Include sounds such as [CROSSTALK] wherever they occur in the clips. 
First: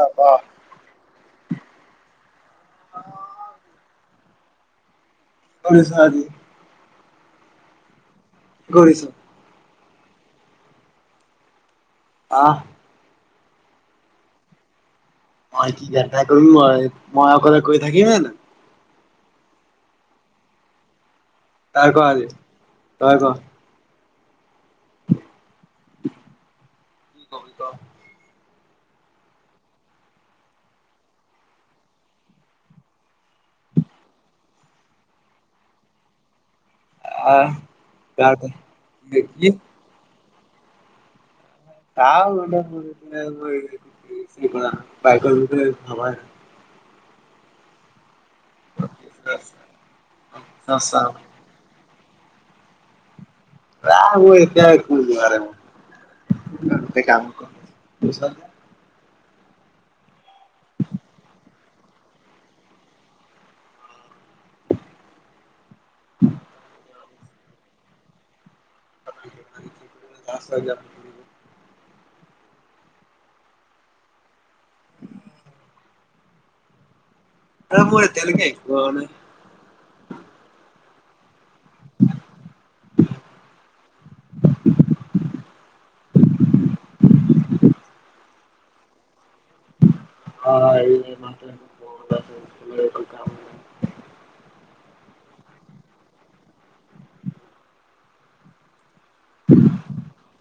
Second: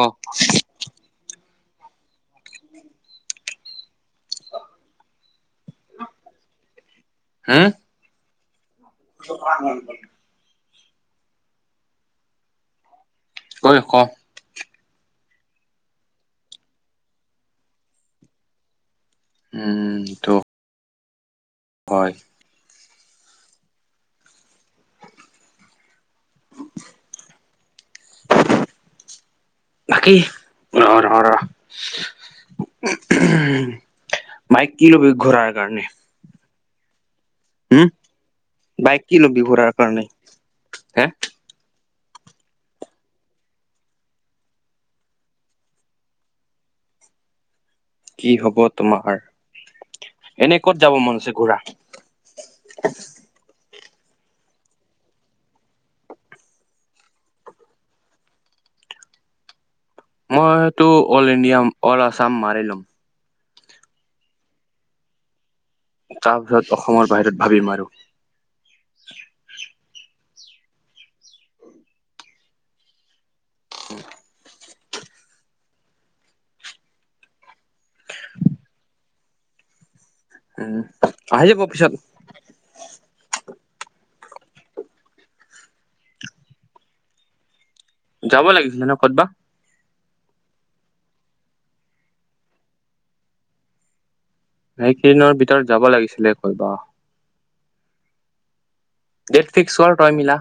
অ। [INAUDIBLE] [UNINTELLIGIBLE] হম? কৰিছো [UNINTELLIGIBLE] আহ। ঐ ক? মই কি [UNINTELLIGIBLE] মইক কৈ থাকিমে জানো। উম ত তাই কো হয় আজি তই কো? কি কবি ক [UNINTELLIGIBLE] বাকি, ৰ-ৰ-ৰ। বাইক কি লবি ঘূৰাৰ কাৰণে? আহ উম তাৰ ক বাইক কি লবি ঘূৰাৰ কাৰণে? হে? [UNINTELLIGIBLE] কি হব তোমাৰ। এনে ক'ত যাব মন আছে ঘূৰা? [INAUDIBLE] [UNINTELLIGIBLE] [UNINTELLIGIBLE] মইতো অল ইণ্ডিয়া, অল আছাম মাৰি লম। তাৰপিছত অসমৰ বাহিৰত ভাবি আৰু। [UNINTELLIGIBLE] [INAUDIBLE] [UNINTELLIGIBLE] উম, আহি যাব পিছত। যাব লাগিছিলে ন' ক'তবা। অ' [UNINTELLIGIBLE] এই কেইদিনৰ ভিতৰত যাব লাগিছিলে ক'তবা। ডেট ফিক্স কৰ তই মিলা,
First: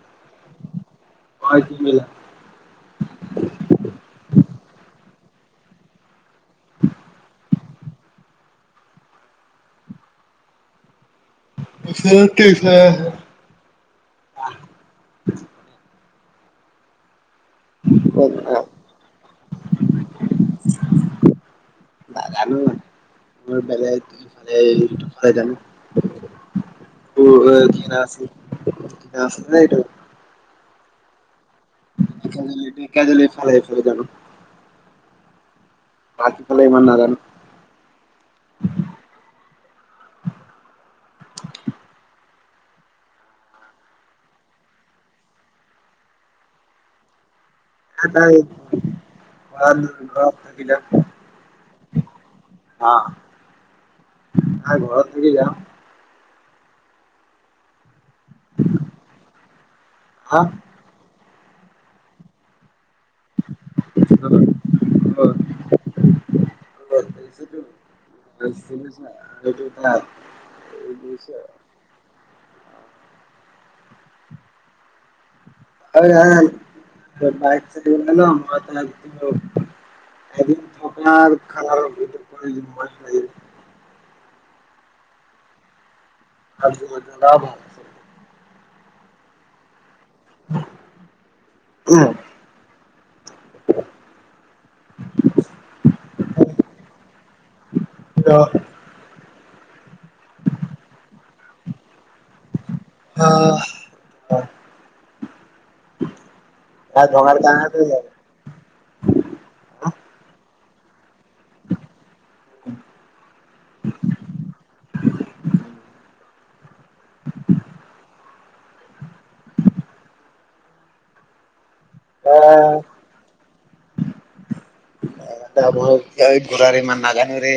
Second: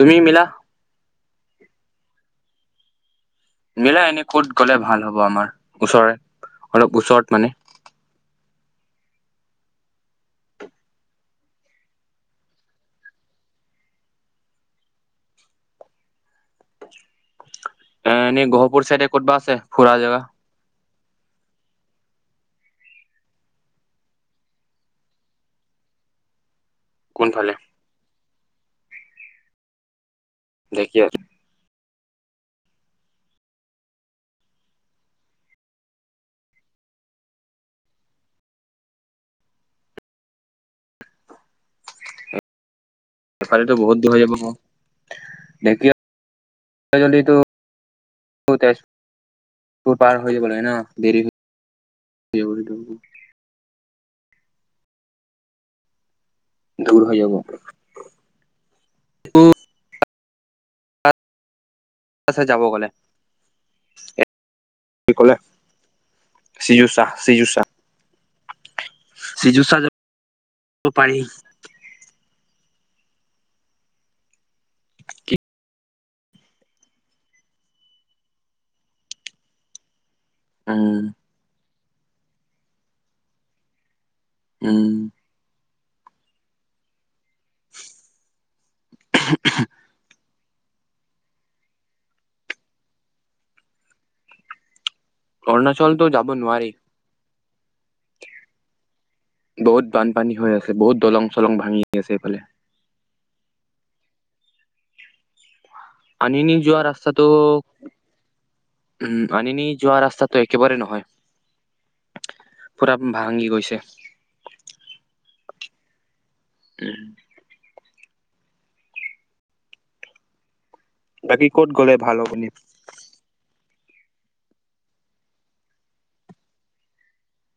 তুমি মিলা। মই কি মিলাম। মিলাই এনে ক'ত গ'লে ভাল হ'ব আমাৰ, ওচৰে অলপ ওচৰত মানে। [UNINTELLIGIBLE] এ এনেই গহপুৰ চাইডে ক'তবা আছে ফুৰা জেগা? নাজানো মোৰ বেলেগ [UNINTELLIGIBLE] জানো। কোনফালে উম কি নাম আছিলে [UNINTELLIGIBLE] [INAUDIBLE] ঢেকিয়াজুলী ঢেকিয়াজুলী এইফালে এইফালে জানো। পাতফালে ইমান নাজানো। ইফালে টো বহুত দূৰ হৈ যাব, [UNINTELLIGIBLE] [UNINTELLIGIBLE] তাই পাৰ ঘৰত হৈ যাব থাকি লাগে ন যাম [UNINTELLIGIBLE] [UNINTELLIGIBLE] অ', ঘৰত থাকি যাম। দূৰ হৈ যাব। [UNINTELLIGIBLE] [INAUDIBLE] [UNINTELLIGIBLE] যাব গলে। [UNINTELLIGIBLE] সিজুসা সিজুসা। যাব পাৰি [UNINTELLIGIBLE] কি [UNINTELLIGIBLE] বাইক [UNINTELLIGIBLE] উম এদিন থকাৰ [UNINTELLIGIBLE] উম। [UNINTELLIGIBLE] [UNINTELLIGIBLE] [UNINTELLIGIBLE] অৰুণাচলতো যাব নোৱাৰি। অ'। বহুত বানপানী হৈ আছে, বহুত দলং-চলং ভাঙি আছে সেইফালে। আহ। আনিনি যোৱা ৰাস্তাটো, উম আনিনি যোৱা ৰাস্তাটো এক একেবাৰে নহয়। পুৰা ভাঙি গৈছে। উম। [UNINTELLIGIBLE] বাকী ক'ত গ'লে ভাল হ'বনি? [UNINTELLIGIBLE] ঘূৰাৰ ইমান নাজানুৰে।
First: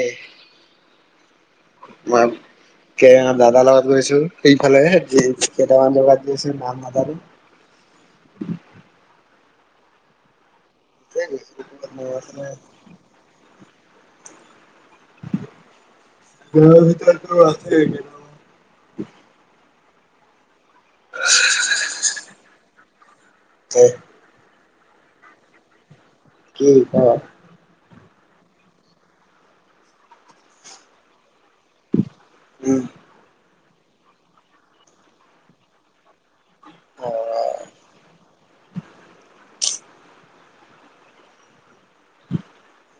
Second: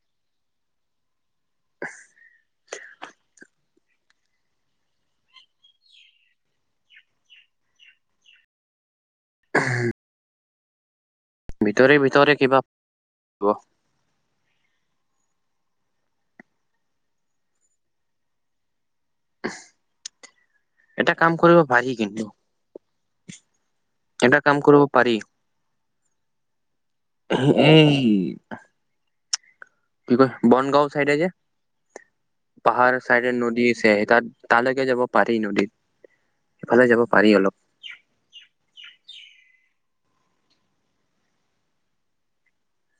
ম‌ই কে দাদা লগত গৈছো সেইফালে কেইটামান জগাত গৈছো নাম নাজানো। [UNINTELLIGIBLE] ভিতৰে ভিতৰে কিবা [UNINTELLIGIBLE] ঘৰৰ ভিতৰত টো আছেই এইকেইদিন। এটা কাম কৰিব ভাহি কিন্তু। এটা কাম কৰিব পাৰি। কি ক এই কি কৈ বনগাঁও চাইডে যে, পাহাৰ চাইডে নদী তাত তালৈকে যাব পাৰি নদীত। সেইফালে যাব পাৰি অলপ।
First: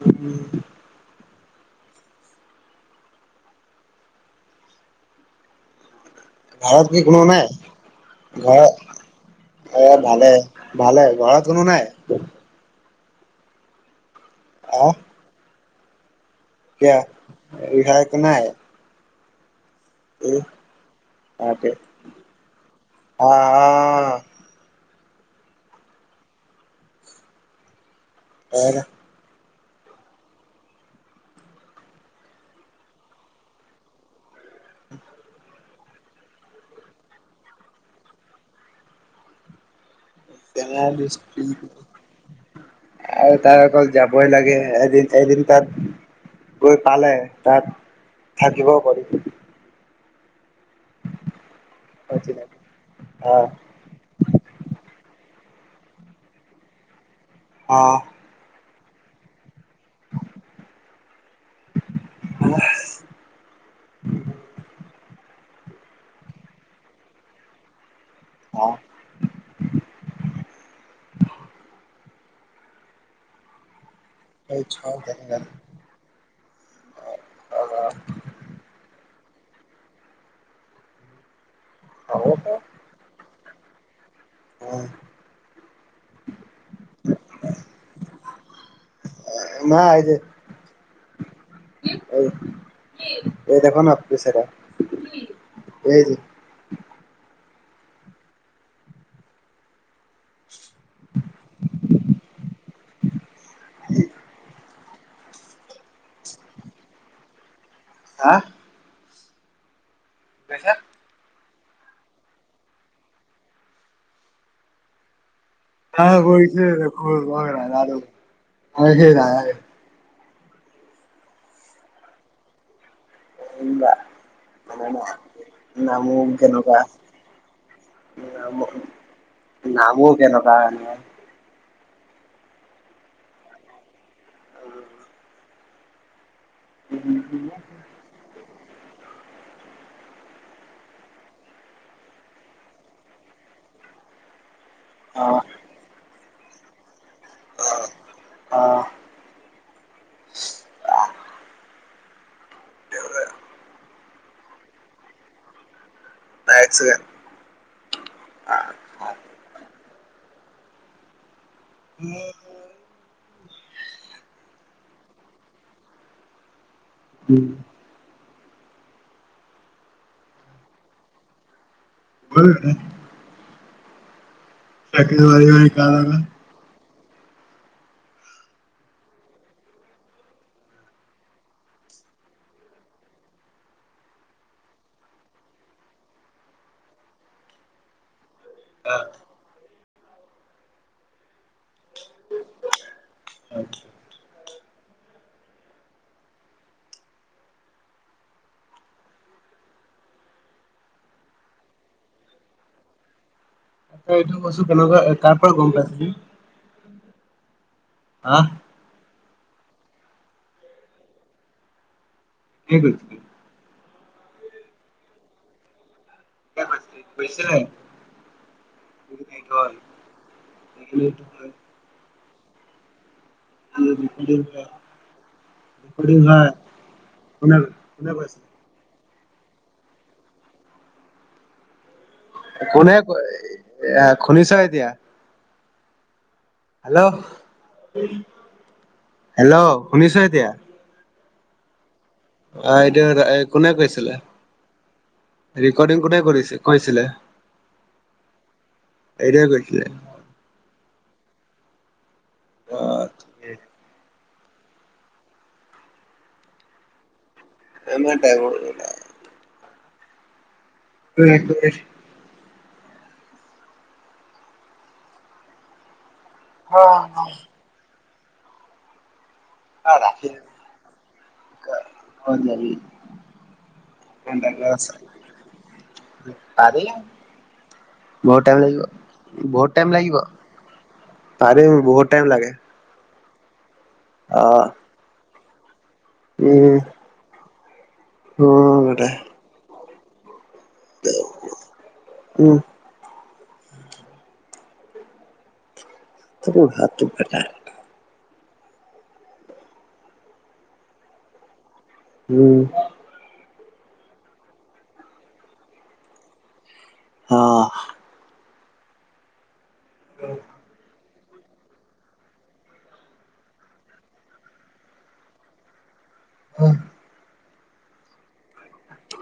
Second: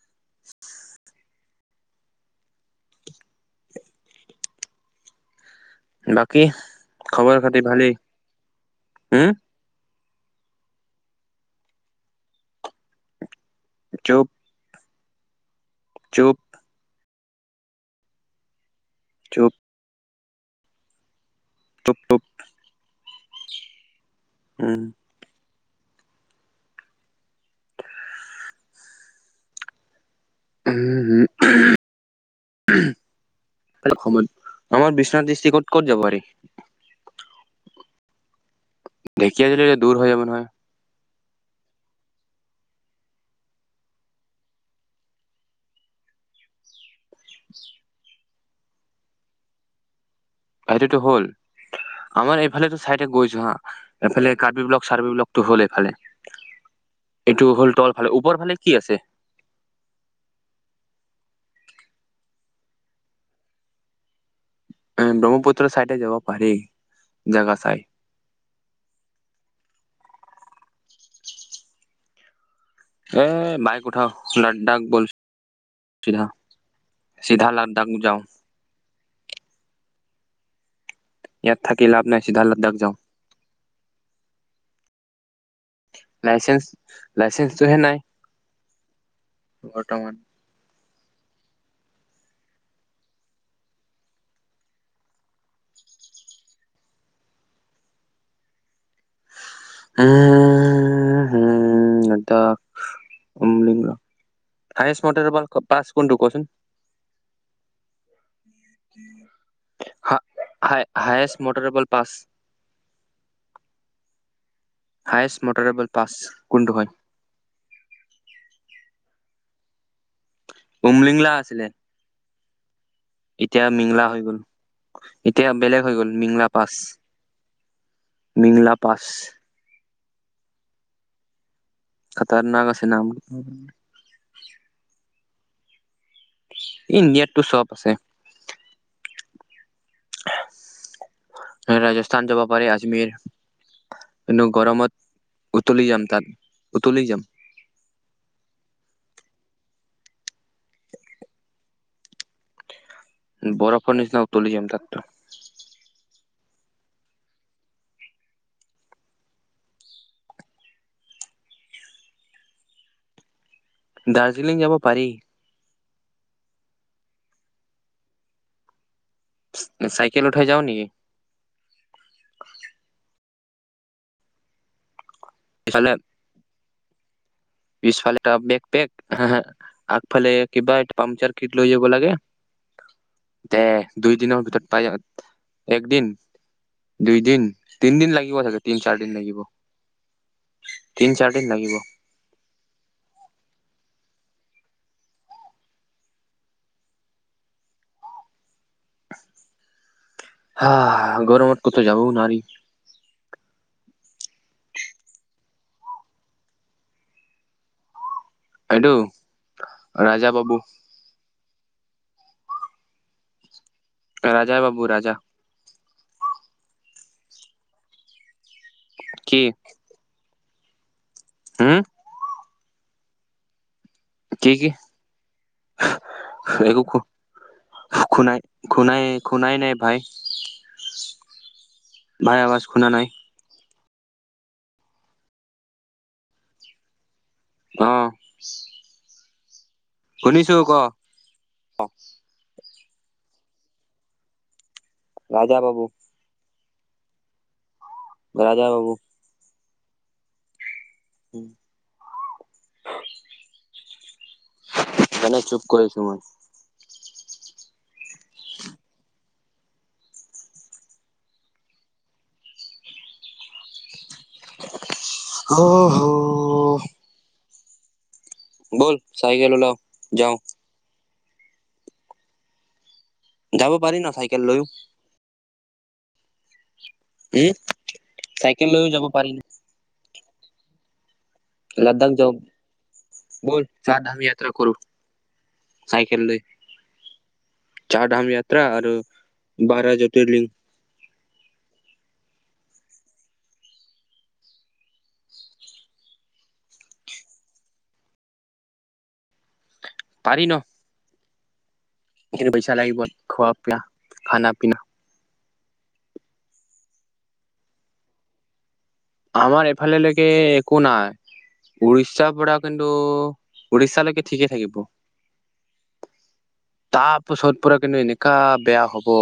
উম। বাকী ঘৰত কি কোনো খবৰ নাই? খাতি ভালেই হম ঘ-ঘৰত ভালে ভালে। ঘৰত কোনো নাই? [INAUDIBLE] হা? চুপ। কিয়া? [UNINTELLIGIBLE] একো নাই চুপ। এ তাক চুপ চুপ অ অ উম। [INAUDIBLE] উম আমাৰ বিশ্বনাথ দৃষ্টিক'ত ক'ত যাব পাৰি? ঢেকীয়াজুলি যে দূৰ হৈ যাব। নহয় [UNINTELLIGIBLE] আৰু তাৰ অকল যাবই লাগে এদিন এদিন তাত গত ভালে তাত থাকিবও পাৰি। সেইটোতো হ'ল। আমাৰ এইফালে চাইড গৈছো আহ হা, এইফালে কাৰ্বি ব্লক চাৰ্বি ব্লক টো হ'ল এইফালে, এইটো হ'ল তল আহ ফালে, ওপৰ ফালে কি আছে? [UNINTELLIGIBLE] উম ব্ৰহ্মপুত্ৰৰ চাইডে যাব পাৰি জোগা চাই। হা? এ বাইক উঠাও এই লড্ডাক বোল চিধা। চিধা লাদ্যাক যাওঁ। ইয়াত থাকি লাভ নাই, চিধা লাদ্যাক যাওঁ। [UNINTELLIGIBLE] লাইচেন্স, লাইচেন্সটোহে নাই। নাই বৰ্তমান আইতে। এই এই দেখোন পি চাইটে। সেই যে। উম। নেটা [UNINTELLIGIBLE] আইচ মটৰ পাঁচ কোন টো কচোন। হা হা হায়েষ্ট মটৰবল পাঁচ হায়েষ্ট ন পাছ গৈছে কোনটো হয় দেখ মই নাজানো আৰু সেই নাই। উমলিংলা আছিলে। এতিয়া উমলা মিংলা হৈ গ'ল এতিয়া বেলেগ হৈ গ'ল নামলো মিংলা পাছ কেনেকুৱা। মিংলা পাছ নামো কেনেকুৱা এনে। খাতাৰ নাক আছে নাম। ইণ্ডিয়াতটো চ'ব আছে। ৰাজস্থান যাব পাৰে আজমীৰ। গৰমত উতলি যাম, তাত উতলি যাম। আহ, আহ। বৰফৰ নিচিনা উতলি যাম তাত। [UNINTELLIGIBLE] উম। দাৰ্জিলিং যাব পাৰি। উম। চাইকেল উঠাই যাওঁ নেকি? বৈল নহ'লে। ইফালে [UNINTELLIGIBLE] পিছফালে বেগ পেগ হ হ। আগফালে কিবা এ পাংচাৰ কিট লৈ যাব লাগে। দে দুইদিনৰ ভিতৰত পাই যাম একদিন। দুই দিন তিনিদিন লাগিব। কি কথা কয় তিন চাৰ দিন লাগিব, তিন চাৰ দিন লাগিব। [UNINTELLIGIBLE] হা গৰমত কোতও যাবও নোৱাৰিম। ত, এইটো বস্তু কেনেকুৱা কাৰ পৰা গ'ম পাইছিলি। হা এইটো ৰাজা বাবু। কি কৰিছিলি। ৰাজা বাবু ৰাজা [UNINTELLIGIBLE] কি বুলি কি কয়। হম। [UNINTELLIGIBLE] কি কি [UNINTELLIGIBLE] যোৱা নাই একো কোনে কৈছে কোনে কৈয়ছে। শুনাই নাই ভাই। ভাই আৱাজ শুনা কোনে নাই এ শুনিছ এতিয়া। হেল্ল' আহ। হেল্ল' শুনিছ এতিয়া শুনিছো ক অহ, এইটো এটা কোনে কৈছিলে, ৰাজা বাবু ৰেকৰ্ডিং কোনে কৰিছিল? কৈছিলে? ৰাজা বাবু। কি। উম, [UNINTELLIGIBLE] অহ, ঠিকে। [UNINTELLIGIBLE] ইমানে চুপ কৰিছোঁ মই। আমাৰ দামোৰি নাই। [UNINTELLIGIBLE] [UNINTELLIGIBLE] অহ', হ। অহ, নাই। ব'ল চাইকেল ওলাওঁ যাওঁ। কা [UNINTELLIGIBLE] যাব পাৰি ন, চাইকেল লৈয়ো। পাৰি উম বহুত টাইম চাইকেল লাগিব, লৈও যাব পাৰি বহুত টাইম লাগিব। পাৰিম ন লাডাখ বহুত টাইম যাওঁ লাগে। ব'ল চাৰ ধামি অ যাত্ৰা কৰো চাইকেল লৈ। উম চাৰ ধামি যাত্ৰা উম আৰু বেটা বাৰ জতিলিং। [UNINTELLIGIBLE] উম। তোৰ বোলে হাত ফাটা। পাৰি ন। সেইখিনি উম পইচা লাগিব খোৱা-পিয়া, খানা-পিনা। অহ। আমাৰ এফালেলৈকে একো নাই। উৰিষ্যাৰ পৰা কিন্তু, উৰিষ্যাালৈকে ঠিকেই থাকিব। তাৰপিছত পুৰা কিন্তু এনেকা বেয়া হ'ব।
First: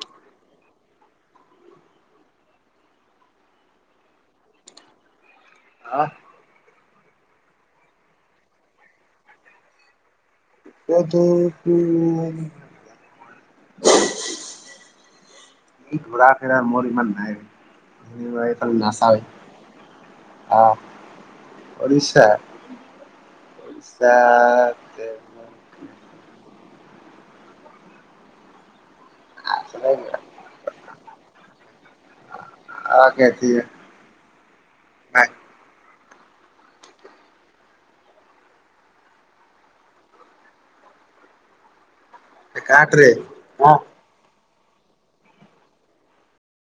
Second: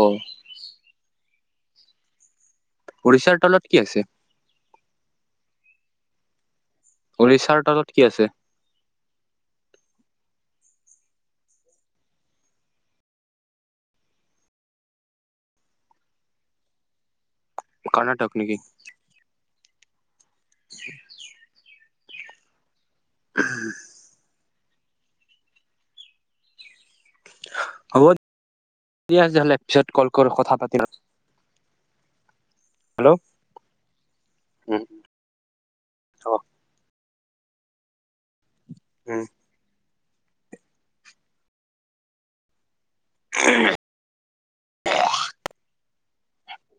উৰিষ্যাৰ তলত কি আছে? হা? উৰিষ্যাৰ তলত কি আছে? এইটো কি [UNINTELLIGIBLE] ই ঘূৰা-ফিৰা মোৰ ইমান নাই, কৰ্ণাটক নেকি এইফালে নাচাওৱেই। অহ, উৰিষ্যা, উৰিষ্যা তে [UNINTELLIGIBLE] হ'ব দিয়া তেতিয়া হ'লে, পিছত কল কৰো কথা পাতি ল'। অহ, কেতিয়া, নাই। অহ। উম। কটৰে অহ।